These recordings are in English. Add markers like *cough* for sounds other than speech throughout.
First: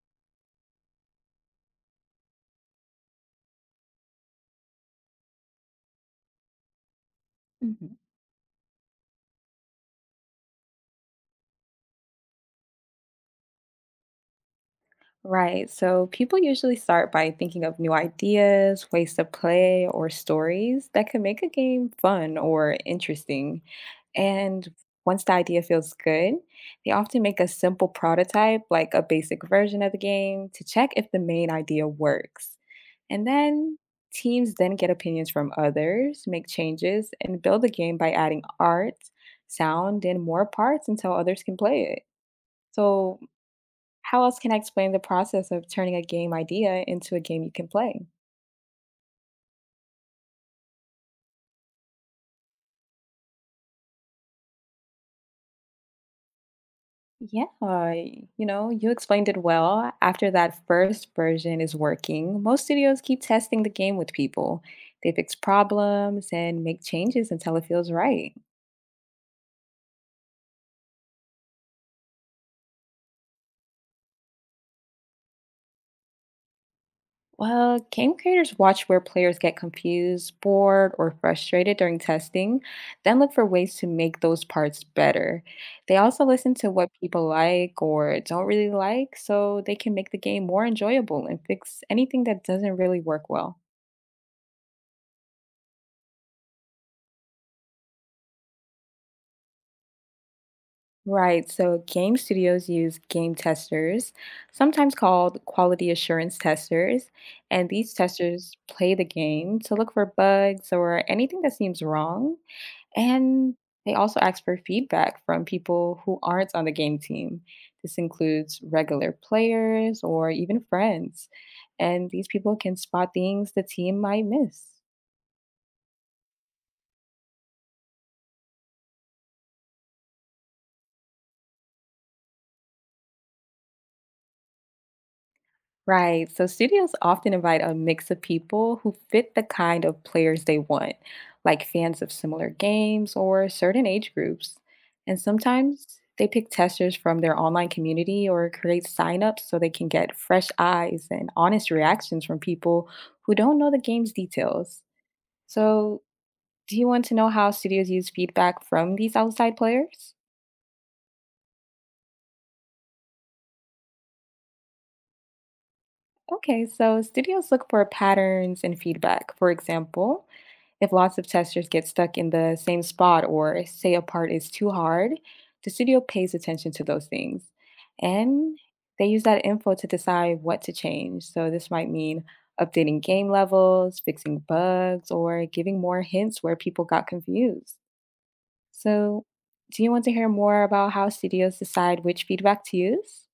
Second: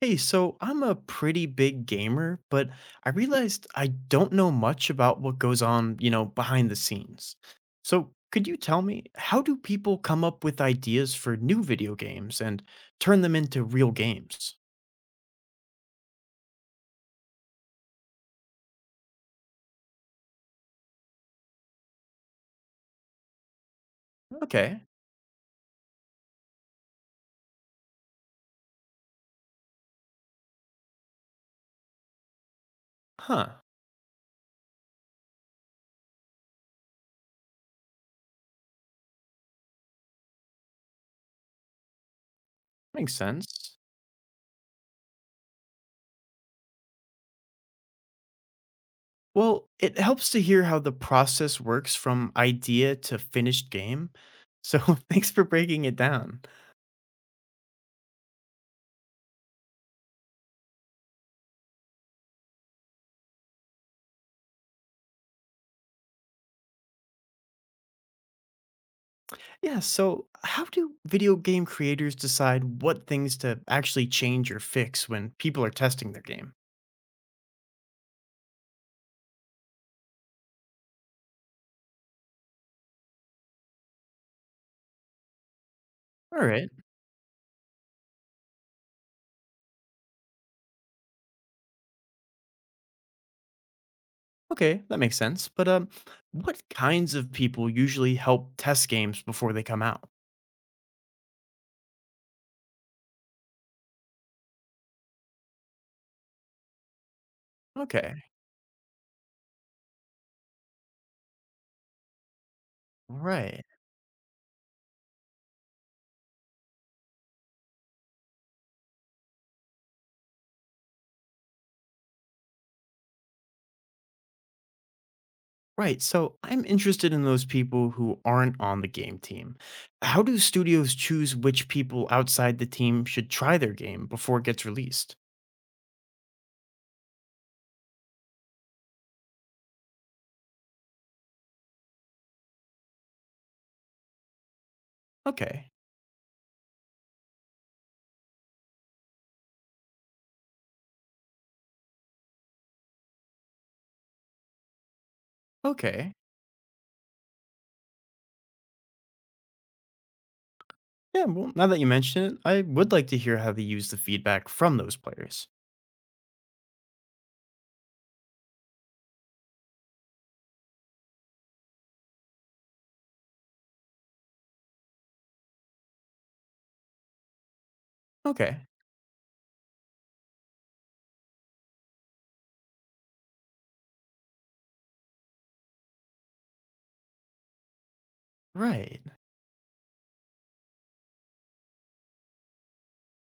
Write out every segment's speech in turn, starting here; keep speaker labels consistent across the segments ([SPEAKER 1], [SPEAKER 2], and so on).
[SPEAKER 1] Hey, so I'm a pretty big gamer, but I realized I don't know much about, what goes on, behind the scenes.
[SPEAKER 2] Mhm.
[SPEAKER 1] So, could you tell me how do people come up with ideas for new video games and turn them into real games?
[SPEAKER 2] Right. So people usually start by thinking of new ideas, ways to play, or stories that can make a game fun or interesting. And
[SPEAKER 1] Okay.
[SPEAKER 2] once the idea feels good, they often make a simple prototype, like a basic version of the game, to check if the main idea works. And
[SPEAKER 1] Huh.
[SPEAKER 2] then teams then get opinions from others, make changes, and build the game by adding art, sound, and more parts until others can play it.
[SPEAKER 1] Makes
[SPEAKER 2] So
[SPEAKER 1] sense.
[SPEAKER 2] How else can I explain the process of turning a game idea into a game you can play?
[SPEAKER 1] Well, it helps to hear how the process works from idea to finished game. So, *laughs* thanks for breaking it down.
[SPEAKER 2] Yeah, you explained it well. After that first version is working, most studios keep testing the game with people. They fix problems and make changes until it feels right.
[SPEAKER 1] Yeah, so how do video game creators decide what things to actually change or fix when people are testing their game?
[SPEAKER 2] Well, game creators watch where players get confused, bored, or frustrated during testing, then look for ways to make those parts better. They also
[SPEAKER 1] All
[SPEAKER 2] listen
[SPEAKER 1] right.
[SPEAKER 2] to what people like or don't really like so they can make the game more enjoyable and fix anything that doesn't really work well.
[SPEAKER 1] Okay, that makes sense. But what kinds of people usually help test games before they come out?
[SPEAKER 2] Right, so game studios use game testers, sometimes called quality assurance testers, and these
[SPEAKER 1] Okay.
[SPEAKER 2] testers play the game to look for bugs or anything that seems wrong. And
[SPEAKER 1] Right.
[SPEAKER 2] they also ask for feedback from people who aren't on the game team. This includes regular players or even friends. And these people can spot things the team might miss.
[SPEAKER 1] Right. So I'm interested in those people who aren't on the game team. How do studios choose which people outside the team should try their game before it gets released?
[SPEAKER 2] Right. So studios often invite a mix of people who fit the kind of players they want, like fans of similar games or certain age groups. And
[SPEAKER 1] Okay.
[SPEAKER 2] sometimes they pick testers from their online community or create signups so they can get fresh eyes and honest reactions from people who don't know the game's details. So,
[SPEAKER 1] Okay.
[SPEAKER 2] do you want to know how studios use feedback from these outside players?
[SPEAKER 1] Yeah, well, now that you mention it, I would like to hear how they use the feedback from those players.
[SPEAKER 2] Okay, so studios look for patterns and feedback. For example, if lots of testers get stuck in the same spot or say a part is too hard, the studio pays attention to those things. And
[SPEAKER 1] Okay,
[SPEAKER 2] they use that info to decide what to change. So this might mean updating game levels, fixing bugs, or giving more hints where people got confused.
[SPEAKER 1] right.
[SPEAKER 2] So, do you want to hear more about how studios decide which feedback to use?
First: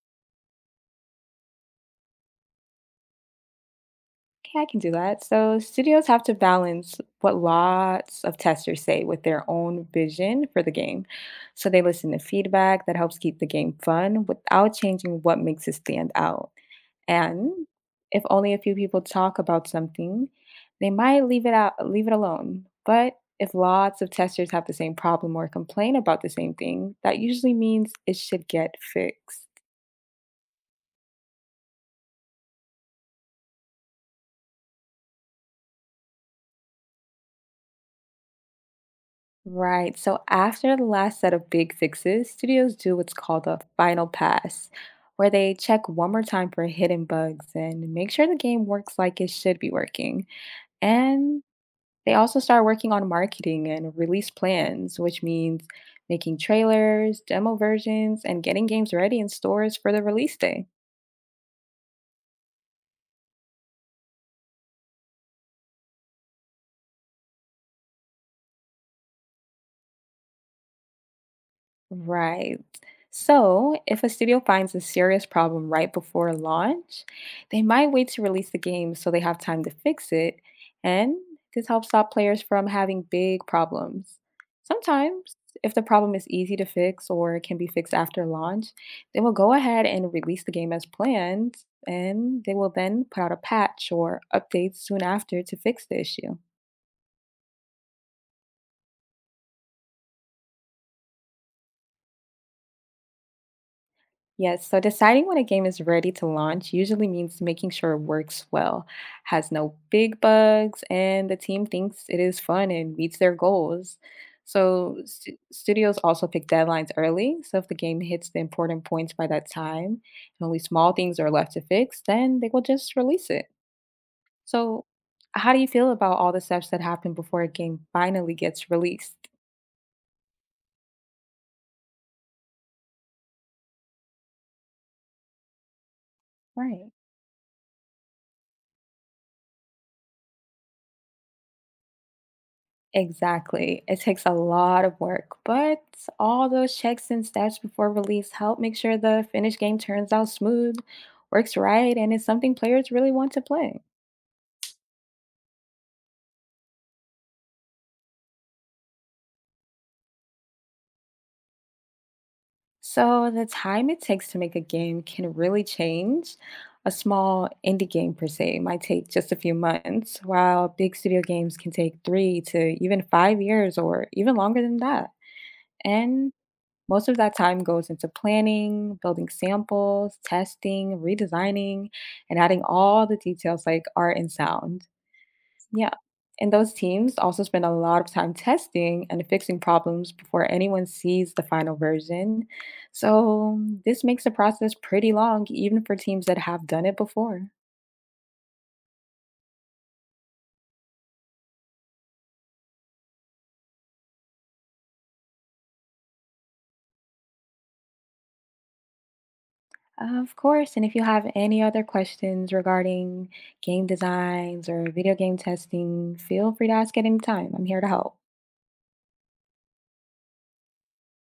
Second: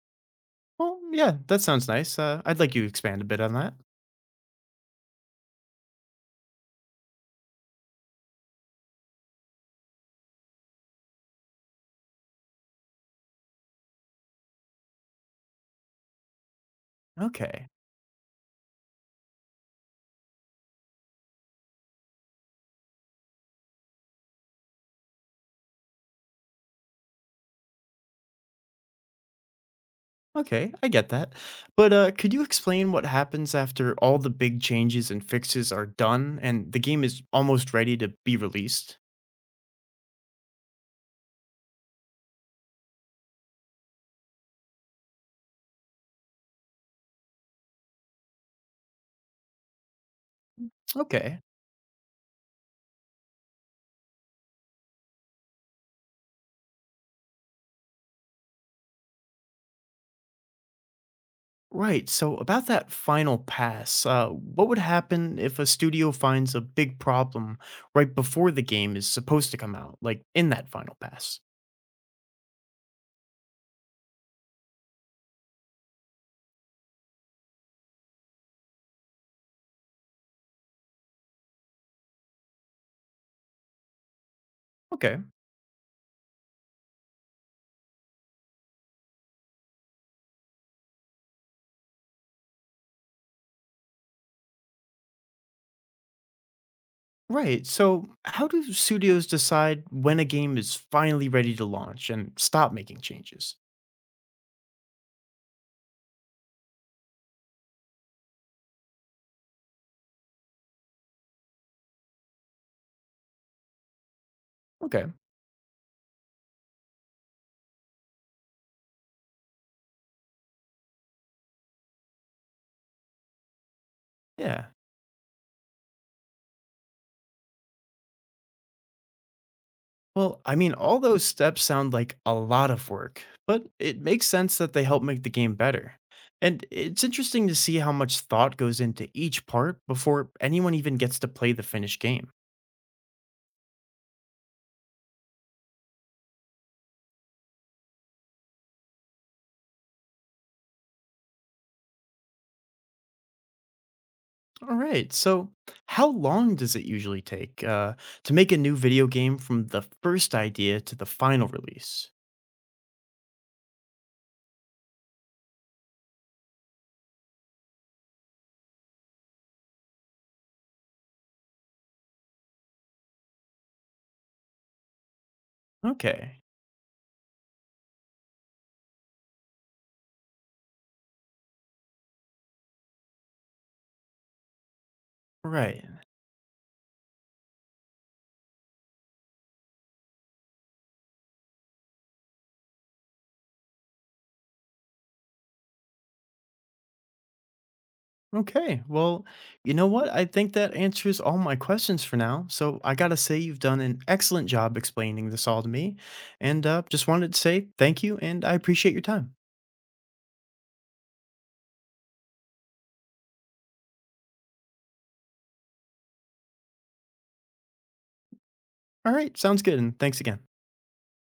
[SPEAKER 1] Well, yeah, that sounds nice. I'd like you to expand a bit on that.
[SPEAKER 2] Okay, I can do that. So, studios have to balance what lots of testers say with their own vision for the game. So, they listen to feedback that helps keep the game fun without changing what makes it stand out. And
[SPEAKER 1] Okay,
[SPEAKER 2] if only a few people talk about something, they might leave it out, leave it alone. But if lots of testers have the same problem or complain about the same thing, that usually means it should get fixed.
[SPEAKER 1] okay, I get that. But could you explain what happens after all the big changes and fixes are done and the game is almost ready to be released?
[SPEAKER 2] Right. So after the last set of big fixes, studios do what's called a final pass, where they check one more time for hidden bugs and make sure the game works like it should be working.
[SPEAKER 1] Okay,
[SPEAKER 2] And they also start working on marketing and release plans, which means making trailers, demo versions, and getting games ready in stores for the release day.
[SPEAKER 1] right. So, about that final pass, what would happen if a studio finds a big problem right before the game is supposed to come out, like in that final pass?
[SPEAKER 2] Right. So, if a studio finds a serious problem right before launch, they might wait to release the game so they have time to fix it, and this helps stop players from having big problems.
[SPEAKER 1] Okay.
[SPEAKER 2] Sometimes, if the problem is easy to fix or can be fixed after launch, they will go ahead and release the game as planned, and they will then put out a patch or updates soon after to fix the issue.
[SPEAKER 1] Right. So, how do studios decide when a game is finally ready to launch and stop making changes?
[SPEAKER 2] Yes, so deciding when a game is ready to launch usually means making sure it works well, has no big bugs, and the team thinks it is fun and meets their goals. So,
[SPEAKER 1] Okay.
[SPEAKER 2] studios also pick deadlines early. So, if the game hits the important points by that time and only small things are left to fix, then they will just release it.
[SPEAKER 1] Yeah.
[SPEAKER 2] So, how do you feel about all the steps that happen before a game finally gets released?
[SPEAKER 1] Well, I mean, all those steps sound like a lot of work, but it makes sense that they help make the game better. And
[SPEAKER 2] Right.
[SPEAKER 1] it's interesting to see how much thought goes into each part before anyone even gets to play the finished game.
[SPEAKER 2] Exactly. It takes a lot of work, but all those checks and steps before release help make sure the finished game turns out smooth, works right, and is something players really want to play.
[SPEAKER 1] All right. So, how long does it usually take to make a new video game from the first idea to the final release?
[SPEAKER 2] So the time it takes to make a game can really change. A small indie game per se might take just a few months, while big studio games can take 3 to even 5 years or even longer than that. And
[SPEAKER 1] Okay.
[SPEAKER 2] most of that time goes into planning, building samples, testing, redesigning, and adding all the details like art and sound.
[SPEAKER 1] Right.
[SPEAKER 2] Yeah. And those teams also spend a lot of time testing and fixing problems before anyone sees the final version. So, this makes the process pretty long, even for teams that have done it before.
[SPEAKER 1] Okay. Well, you know what? I think that answers all my questions for now. So I got to say, you've done an excellent job explaining this all to me. And just wanted to say thank you and I appreciate your time.
[SPEAKER 2] Of course. And if you have any other questions regarding game designs or video game testing, feel free to ask at any time. I'm here to help.
[SPEAKER 1] All right. Sounds good. And thanks again.